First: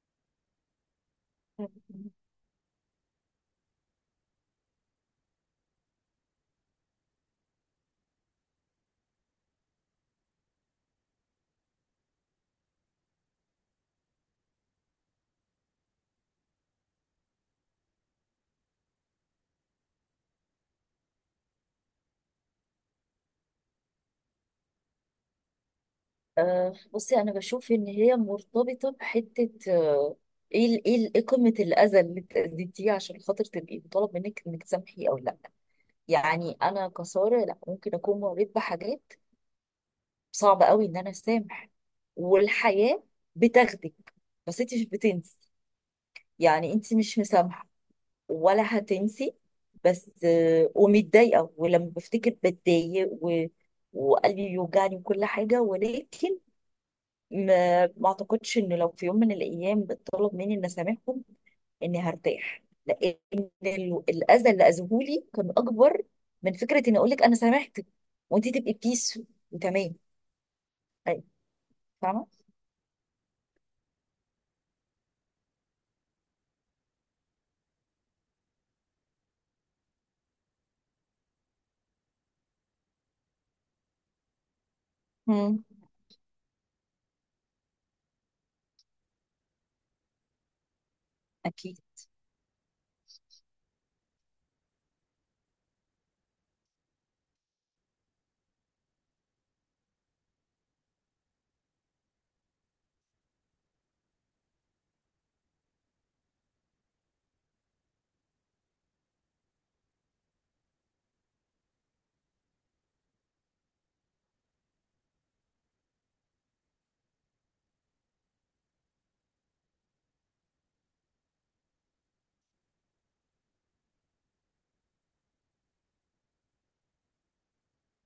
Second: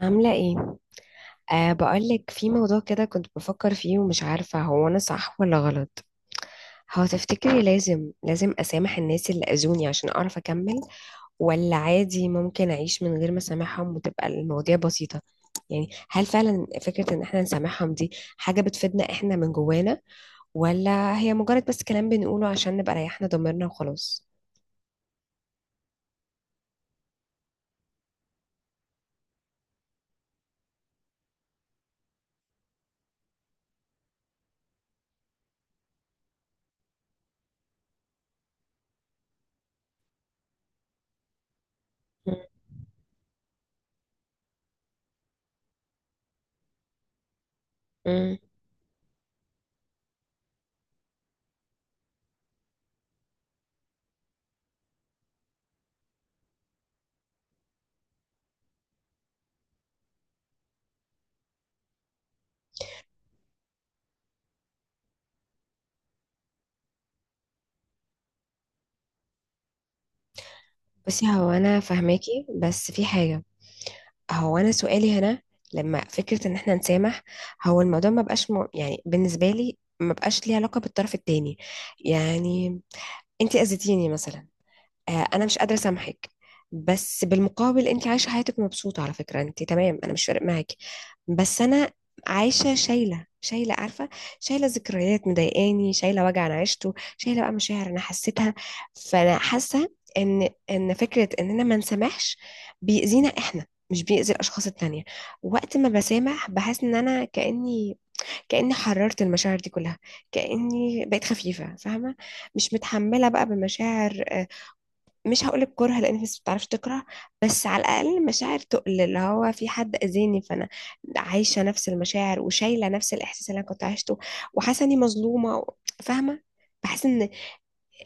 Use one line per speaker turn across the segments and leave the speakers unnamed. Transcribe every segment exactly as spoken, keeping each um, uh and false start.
عاملة ايه؟ أه بقولك في موضوع كده كنت بفكر فيه، ومش عارفة هو أنا صح ولا غلط. هو تفتكري لازم لازم أسامح الناس اللي أذوني عشان أعرف أكمل، ولا عادي ممكن أعيش من غير ما أسامحهم وتبقى المواضيع بسيطة؟ يعني هل فعلا فكرة إن احنا نسامحهم دي حاجة بتفيدنا احنا من جوانا، ولا هي مجرد بس كلام بنقوله عشان نبقى ريحنا ضميرنا وخلاص؟
آه، بصي، انا بشوف ان هي مرتبطه بحته آه، ايه ال- ايه ال- إيه قمه الاذى اللي انت اذيتيه عشان خاطر تبقي مطالب منك انك تسامحي او لا؟ يعني انا كساره، لا، ممكن اكون مريت بحاجات صعبه قوي ان انا اسامح،
مم.
والحياه بتاخدك، بس انت مش بتنسي، يعني انت مش مسامحه
مم.
ولا هتنسي، بس آه، ومتضايقه، ولما بفتكر بتضايق، و... وقلبي بيوجعني وكل حاجه، ولكن ما ما اعتقدش ان لو في يوم من الايام اتطلب مني ان اسامحهم اني هرتاح، لان ال- الاذى اللي اذوهولي كان اكبر من فكره اني اقول لك انا سامحتك وانت تبقي بيس وتمام. أي،
بصي، هو أنا
فاهمه.
فاهماكي بس في حاجة. هو انا سؤالي هنا، لما فكره ان احنا نسامح، هو الموضوع ما بقاش م... يعني بالنسبه لي ما بقاش ليه علاقه بالطرف التاني. يعني انت اذيتيني مثلا، آه، انا مش
مم.
قادره اسامحك. بس بالمقابل انت عايشه حياتك مبسوطه، على فكره انت تمام، انا مش فارق معاكي. بس
أكيد.
انا عايشه شايله، شايله عارفه، شايله ذكريات مضايقاني، شايله وجع انا عشته، شايله بقى مشاعر انا حسيتها. فانا حاسه ان ان فكره اننا ما نسامحش بيأذينا احنا، مش بيأذي الاشخاص التانية. وقت ما بسامح بحس ان انا كأني كأني حررت المشاعر دي كلها، كأني بقيت خفيفة فاهمة، مش متحملة بقى بمشاعر، آه، مش هقولك كره لان في ناس بتعرفش تكره، بس على الاقل مشاعر تقل اللي هو في حد اذاني، فانا عايشه نفس المشاعر وشايله نفس الاحساس اللي انا كنت عايشته، وحاسه اني مظلومه و- فاهمه. بحس ان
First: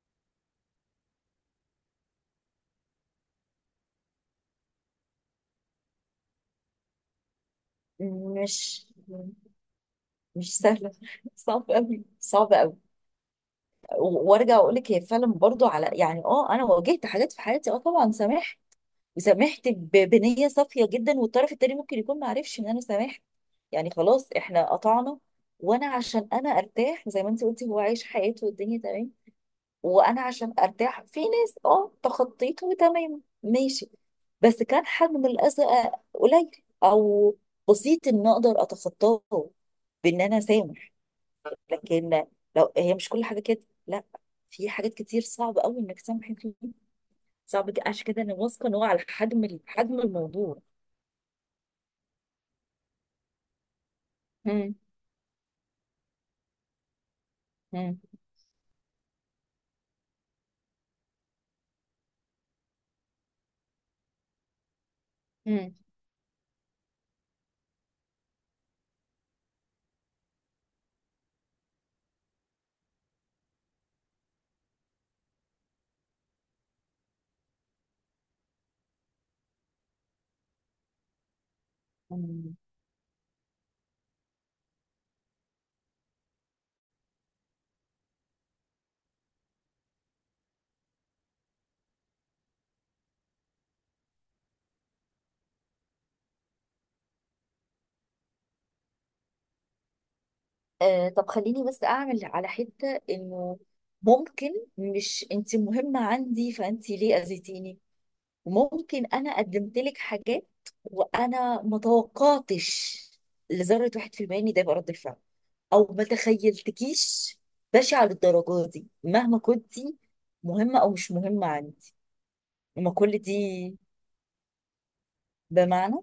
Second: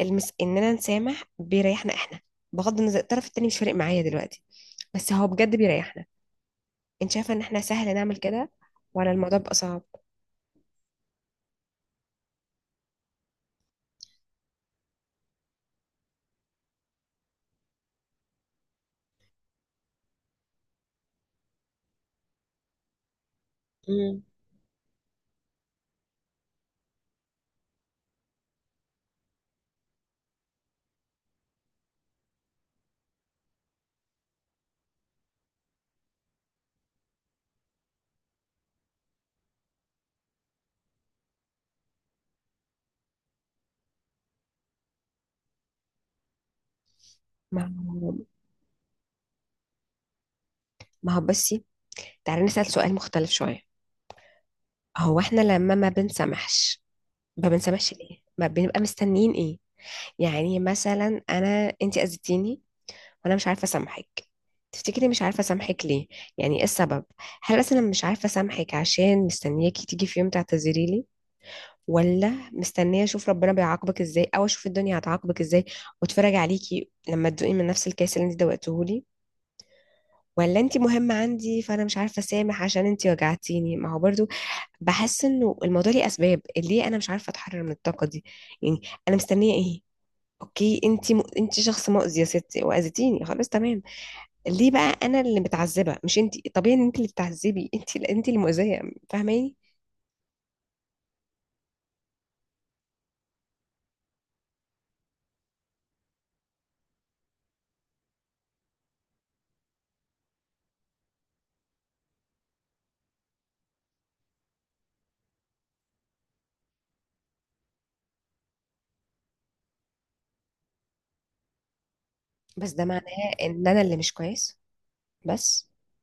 المس... اننا نسامح بيريحنا احنا، بغض النظر الطرف التاني مش فارق معايا دلوقتي، بس هو بجد بيريحنا. انت شايفه ان احنا سهل نعمل كده،
مش
ولا الموضوع بقى صعب؟
مش سهله، صعب قوي صعب قوي. وارجع اقول لك، هي فعلا برضو على، يعني، اه انا واجهت حاجات في حياتي، اه طبعا سامحت، وسامحت ب- بنية صافية جدا، والطرف التاني ممكن يكون ما عرفش ان انا سامحت، يعني
مم.
خلاص احنا قطعنا. وانا عشان انا ارتاح، زي ما انت قلتي، هو عايش حياته والدنيا تمام، وانا عشان ارتاح، في ناس اه تخطيته وتمام، ماشي، بس كان حجم الاذى قليل او بسيط ان اقدر اتخطاه بان انا سامح. لكن لو هي مش كل حاجه كده، لا، في حاجات كتير صعب قوي انك تسامحي فيها.
ما
صعب ج- عشان
هو
كده انا واثقه ان هو على حجم ال- حجم الموضوع.
ما هو بصي، تعالي نسأل سؤال مختلف شويه.
مم.
هو احنا لما ما بنسامحش، ما بنسامحش
مم.
ليه؟ ما بنبقى مستنيين ايه؟ يعني مثلا انا، انت اذيتيني وانا مش عارفه اسامحك. تفتكري مش عارفه
مم.
اسامحك ليه؟ يعني ايه السبب؟ هل اصلا أنا مش عارفه اسامحك عشان مستنياكي تيجي في يوم تعتذري لي، ولا مستنيه اشوف ربنا بيعاقبك ازاي، او اشوف الدنيا هتعاقبك ازاي واتفرج عليكي لما تدوقي من نفس الكاس اللي انت دوقته لي، ولا انت مهمه عندي فانا مش عارفه
مم.
اسامح عشان انت وجعتيني؟ ما هو برضو بحس انه الموضوع ليه اسباب، ليه انا مش عارفه اتحرر من الطاقه دي. يعني انا مستنيه ايه؟ اوكي انت م... انت شخص مؤذي يا ستي واذيتيني، خلاص تمام، ليه بقى انا اللي متعذبه مش انت؟ طبيعي ان انت اللي بتعذبي، انت انت اللي مؤذيه. فاهماني؟
آه، طب خليني بس اعمل على حته انه ممكن، مش انت مهمه عندي فانت ليه اذيتيني، ممكن انا قدمت لك حاجات وانا ما توقعتش لذره واحد في المية ان ده يبقى رد الفعل، او ما تخيلتكيش بشعه للدرجه دي، مهما كنتي مهمه او مش مهمه عندي،
بس ده
ما
معناه
كل
ان
دي
انا اللي مش كويس؟ بس
بمعنى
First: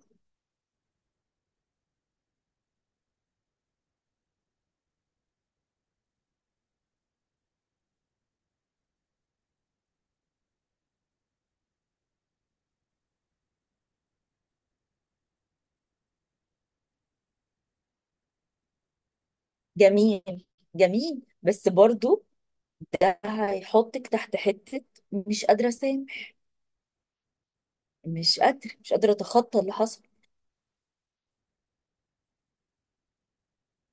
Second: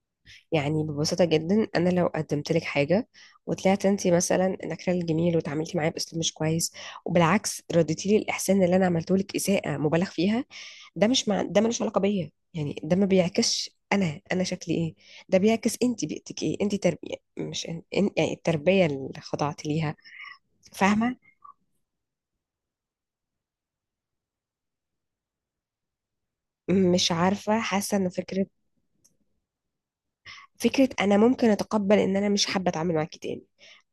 يعني ببساطة جدا، أنا لو قدمت لك حاجة وطلعت أنت مثلا نكرة الجميل وتعاملتي معايا بأسلوب مش كويس، وبالعكس رديتي لي الإحسان اللي أنا عملته لك إساءة مبالغ فيها، ده مش مع... ده ملوش علاقة بيا، يعني ده ما بيعكسش أنا أنا شكلي إيه، ده بيعكس أنت بيئتك إيه، أنت تربية مش إن... إن- يعني التربية اللي خضعت ليها.
جميل،
فاهمة؟
جميل، بس برضو هيحطك تحت حتة مش قادرة أسامح،
مش عارفة، حاسة إن
مش
فكرة،
قادرة مش قادرة أتخطى اللي حصل.
فكرة أنا ممكن أتقبل إن أنا مش حابة أتعامل معاكي تاني،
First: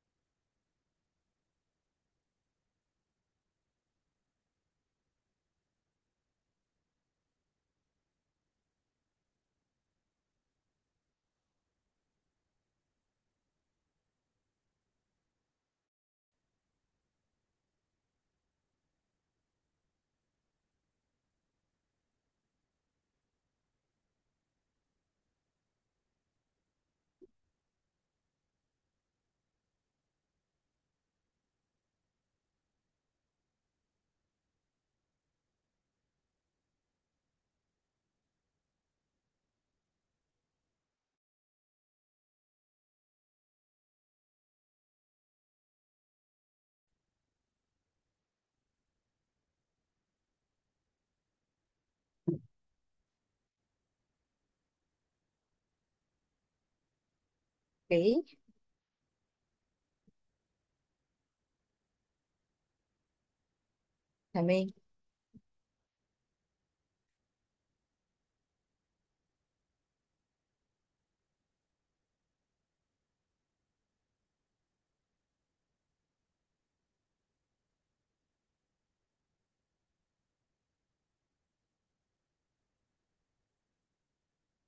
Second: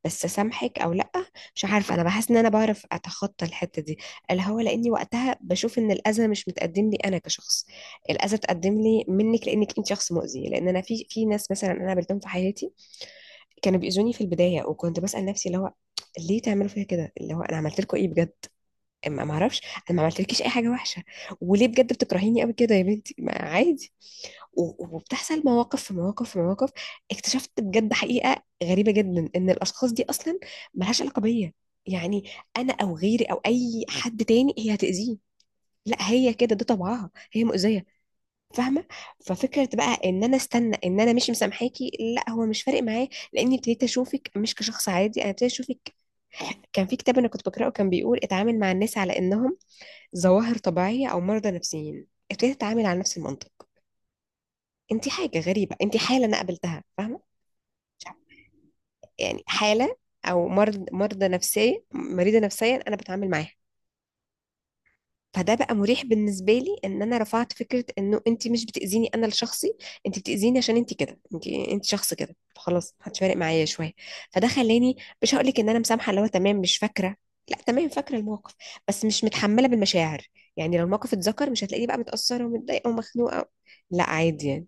بس سامحك او لا، مش عارفه. انا بحس ان انا بعرف اتخطى الحته دي، اللي هو لاني وقتها بشوف ان الاذى مش متقدم لي انا كشخص. الاذى اتقدم لي منك لانك انت شخص مؤذي، لان انا في في ناس مثلا انا قابلتهم في حياتي كانوا بيؤذوني في البدايه، وكنت بسال نفسي اللي هو ليه تعملوا فيا كده، اللي هو انا عملت لكم ايه بجد؟ ما ما اعرفش، انا ما عملتلكيش اي حاجه وحشه، وليه بجد بتكرهيني قوي كده يا بنتي، ما عادي. و- وبتحصل مواقف في مواقف في مواقف، اكتشفت بجد حقيقة غريبة جدا، ان الاشخاص دي اصلا ملهاش علاقة بيا. يعني انا او غيري او اي حد تاني هي هتأذيه، لا هي كده، ده طبعها، هي مؤذية. فاهمة؟ ففكرة بقى ان انا استنى ان انا مش مسامحاكي، لا هو مش فارق معايا، لاني ابتديت اشوفك مش كشخص عادي، انا ابتديت اشوفك. كان في كتاب انا كنت بقراه كان بيقول اتعامل مع الناس على انهم ظواهر طبيعية او مرضى نفسيين، ابتديت اتعامل على نفس المنطق. انت حاجه غريبه، انت حاله انا قابلتها. فاهمه؟ مش عارفة.
اوكي.
يعني حاله او مرض، مرضى نفسيه، مريضه نفسيا انا بتعامل معاها.
تمام.
فده بقى مريح بالنسبه لي، ان انا رفعت فكره انه انت مش بتاذيني انا لشخصي، انت بتاذيني عشان انت كده، انت انت شخص كده، خلاص محدش فارق معايا شويه. فده خلاني مش هقول لك ان انا مسامحه اللي هو تمام مش فاكره، لا تمام فاكره الموقف، بس مش متحمله بالمشاعر. يعني لو الموقف اتذكر مش هتلاقيني بقى متاثره ومتضايقه ومخنوقه، لا عادي.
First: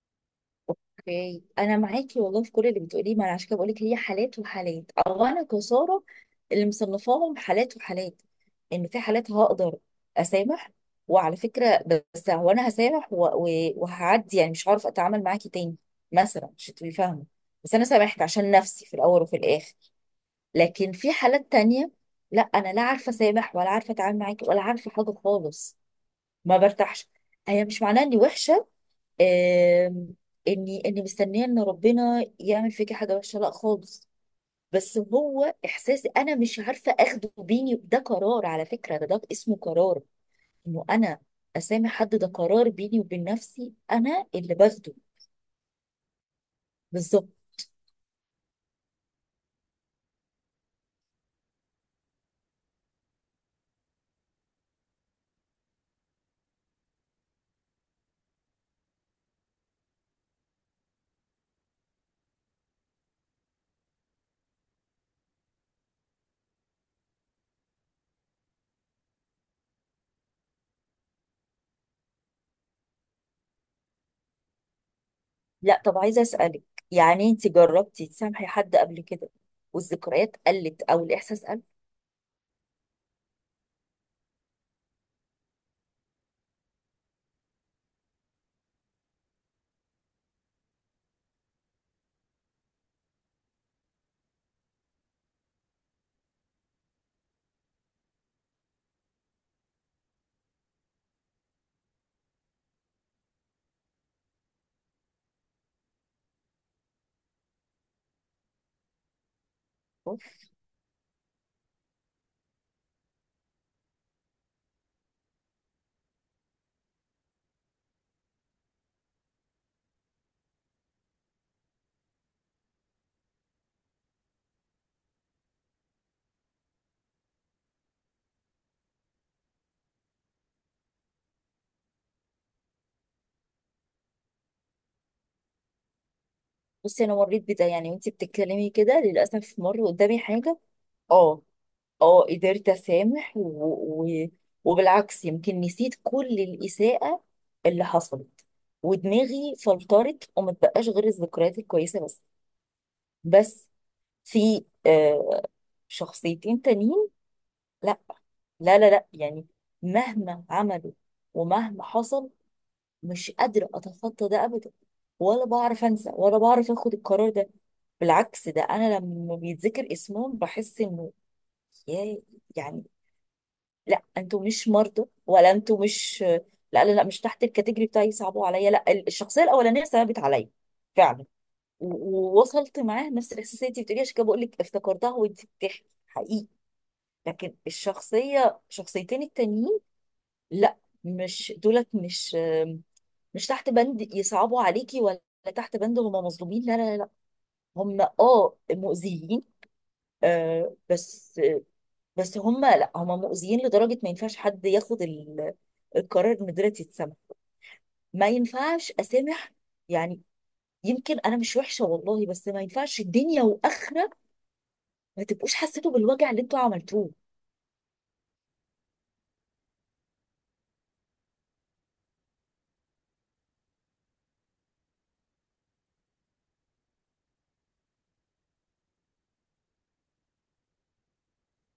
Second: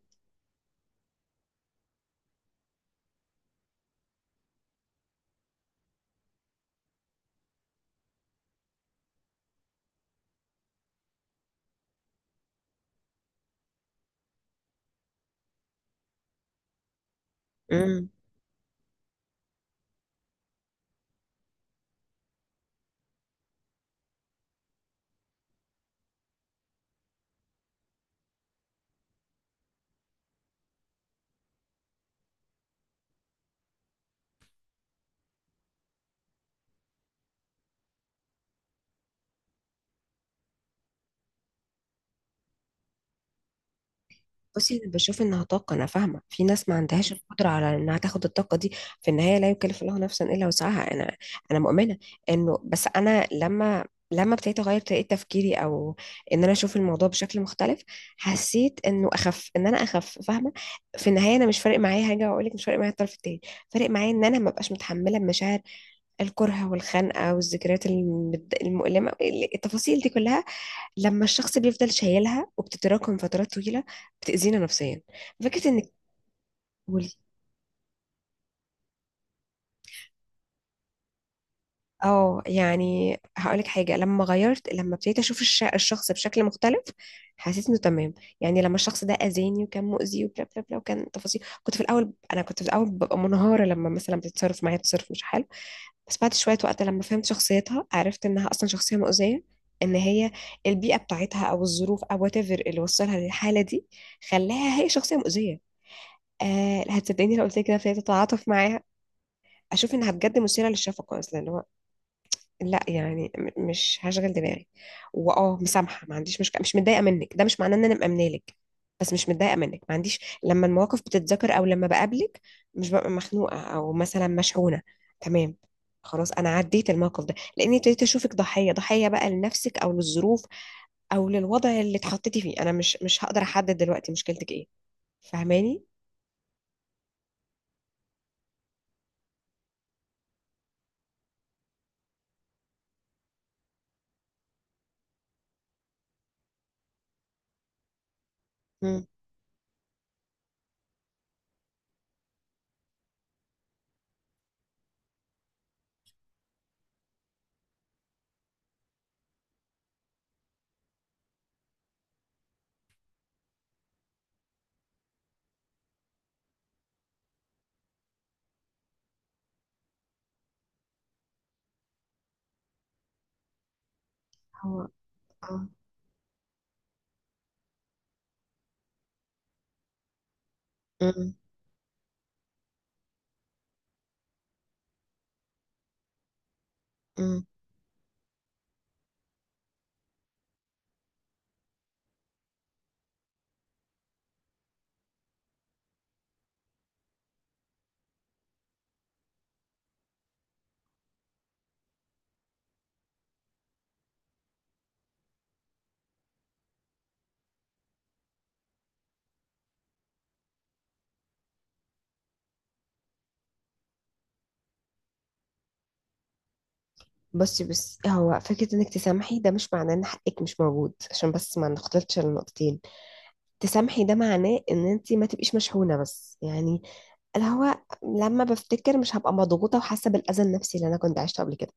اوكي، أنا معاكي والله في كل اللي بتقوليه، ما أنا عشان كده بقولك هي حالات وحالات، أو أنا كسارة اللي مصنفاهم حالات وحالات، إن في حالات هقدر أسامح وعلى فكرة، بس هو أنا هسامح و... و... وهعدي، يعني مش هعرف أتعامل معاكي تاني مثلا، مش هتبقي فاهمة، بس أنا
يعني
سامحت عشان نفسي في الأول وفي الآخر. لكن في حالات تانية، لا، انا لا عارفه اسامح ولا عارفه اتعامل معاكي ولا عارفه حاجه خالص، ما برتاحش. هي مش معناها اني وحشه، آم، اني اني مستنيه ان ربنا يعمل فيكي حاجه وحشه، لا خالص، بس هو احساسي انا مش عارفه اخده. بيني ده قرار، على فكره، ده, ده اسمه قرار انه انا اسامح حد، ده قرار بيني وبين نفسي انا اللي
بصي، انا
باخده.
بشوف انها طاقه، انا فاهمه في ناس ما عندهاش
بالظبط.
القدره على انها تاخد الطاقه دي. في النهايه لا يكلف الله نفسا الا وسعها. انا انا مؤمنه انه بس انا لما لما ابتديت اغير طريقه تفكيري، او ان انا اشوف الموضوع بشكل مختلف، حسيت انه اخف، ان انا اخف فاهمه. في النهايه انا مش فارق معايا حاجه، واقول لك مش فارق معايا الطرف التاني، فارق معايا ان انا ما بقاش متحمله مشاعر الكره والخنقه والذكريات المد- المؤلمه، التفاصيل دي كلها، لما الشخص بيفضل شايلها وبتتراكم فترات طويلة، بتأذينا نفسيا. فكرة انك
لا، طب عايزه اسالك،
تقولي.
يعني انت جربتي تسامحي حد قبل كده والذكريات قلت او الاحساس؟
اه يعني هقولك حاجة، لما غيرت، لما ابتديت اشوف الش- الشخص بشكل مختلف، حسيت انه تمام. يعني لما الشخص ده اذاني وكان مؤذي وبلا بلا بلا، وكان تفاصيل، كنت في الاول، انا كنت في الاول ببقى منهارة لما مثلا بتتصرف معايا تصرف مش حلو. بس بعد شوية وقت لما فهمت شخصيتها عرفت انها اصلا شخصية مؤذية. ان هي البيئة بتاعتها او الظروف او whatever اللي وصلها للحالة دي، خلاها هي شخصية مؤذية. آه، هتصدقيني لو قلت لك كده ابتديت اتعاطف معاها، اشوف انها
اوف.
بجد مثيره للشفقه اصلا، اللي هو لا يعني م- مش هشغل دماغي. واه مسامحه ما عنديش مشكله، مش متضايقه منك. ده مش معناه ان انا مأمنه لك، بس مش متضايقه منك، ما عنديش، لما المواقف بتتذكر او لما بقابلك مش ببقى مخنوقه او مثلا مشحونه. تمام، خلاص انا عديت الموقف ده، لاني ابتديت اشوفك ضحيه، ضحيه بقى لنفسك او للظروف او للوضع اللي اتحطيتي فيه، انا مش مش هقدر احدد دلوقتي مشكلتك ايه. فاهماني؟
بصي، انا مريت بده، يعني وانتي بتتكلمي كده للاسف مر قدامي حاجه. اه، اه، قدرت اسامح و... و... وبالعكس، يمكن نسيت كل الاساءه اللي حصلت،
مم.
ودماغي فلترت وما بقاش غير الذكريات الكويسه بس بس في آه شخصيتين تانيين، لا، لا لا لا، يعني، مهما عملوا ومهما حصل مش قادرة أتخطى ده أبدا، ولا بعرف أنسى، ولا بعرف أخد القرار ده. بالعكس، ده أنا لما بيتذكر اسمهم بحس إنه، يا، يعني، لا، أنتوا مش
هو
مرضى، ولا أنتوا مش، لا لا لا، مش تحت الكاتيجوري بتاعي، صعبوا عليا، لا الشخصية الأولانية صعبت عليا فعلا،
اه
و- ووصلت معاه نفس الإحساس اللي أنت بتقولي، عشان كده بقول لك افتكرتها وأنت بتحكي حقيقي.
مم.
لكن الشخصية، شخصيتين التانيين، لا، مش دولت، مش مش تحت بند يصعبوا عليكي، ولا تحت بند هم مظلومين، لا لا لا، هم اه مؤذيين، آه بس بس هم، لا، هم مؤذيين لدرجة ما ينفعش حد ياخد ال- القرار ان دلوقتي يتسمع، ما ينفعش اسامح، يعني، يمكن انا مش وحشة والله، بس ما ينفعش الدنيا واخرة ما تبقوش حسيتوا بالوجع اللي انتوا عملتوه.
بصي، بس هو فكرة انك تسامحي، ده مش معناه ان حقك مش موجود، عشان بس ما نختلطش النقطتين. تسامحي ده معناه ان انت ما تبقيش مشحونة، بس يعني اللي هو لما بفتكر مش هبقى مضغوطة وحاسة بالاذى النفسي اللي انا كنت عشته قبل كده.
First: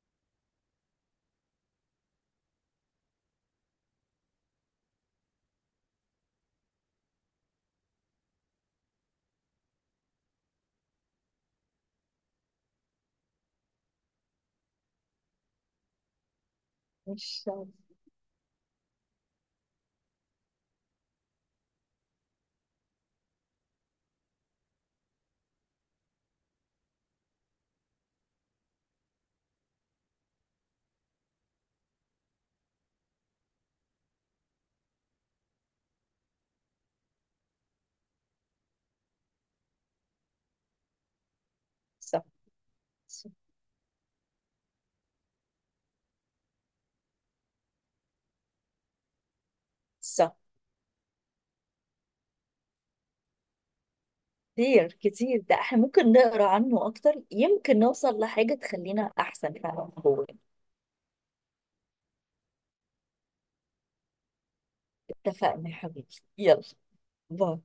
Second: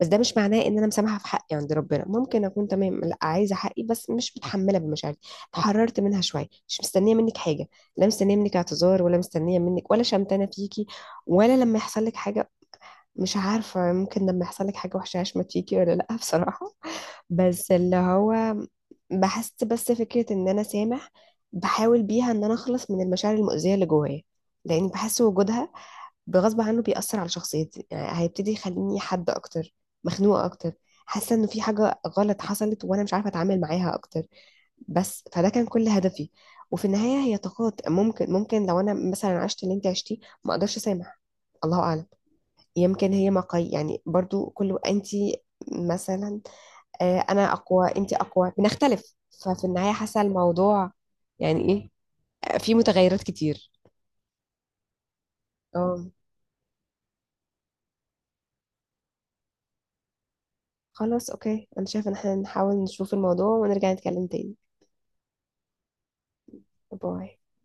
بس ده مش معناه ان انا مسامحة، في حقي عند ربنا ممكن اكون تمام، لا عايزة حقي، بس مش متحملة بمشاعري، اتحررت منها شوية. مش مستنية منك حاجة، لا مستنية منك اعتذار، ولا مستنية منك، ولا شمتانة فيكي، ولا لما يحصل لك حاجة. مش عارفة، ممكن لما يحصل لك حاجة وحشة عشان ما تيجي ولا لأ، بصراحة.
مش صح.
بس اللي هو بحس بس فكرة إن أنا سامح، بحاول بيها إن أنا أخلص من المشاعر المؤذية اللي جوايا، لأن بحس وجودها بغصب عنه بيأثر على شخصيتي، يعني هيبتدي يخليني حد أكتر مخنوقة أكتر، حاسة إنه في حاجة غلط حصلت وأنا مش عارفة أتعامل معاها أكتر. بس فده كان كل هدفي. وفي النهاية هي طاقات، ممكن ممكن لو أنا مثلا عشت اللي أنت عشتيه ما أقدرش أسامح، الله أعلم.
صح.
يمكن هي مقاي يعني برضو كله انت، مثلا آه، انا اقوى، انت اقوى، بنختلف. ففي النهاية حاسة
صح.
الموضوع يعني ايه. آه، في متغيرات كتير.
كتير كتير، ده احنا
اه
ممكن نقرا عنه اكتر، يمكن نوصل لحاجة تخلينا احسن فعلا.
خلاص اوكي، انا شايفة ان احنا نحاول نشوف الموضوع ونرجع نتكلم تاني.
اتفقنا يا حبيبي. يلا.
باي.
باي.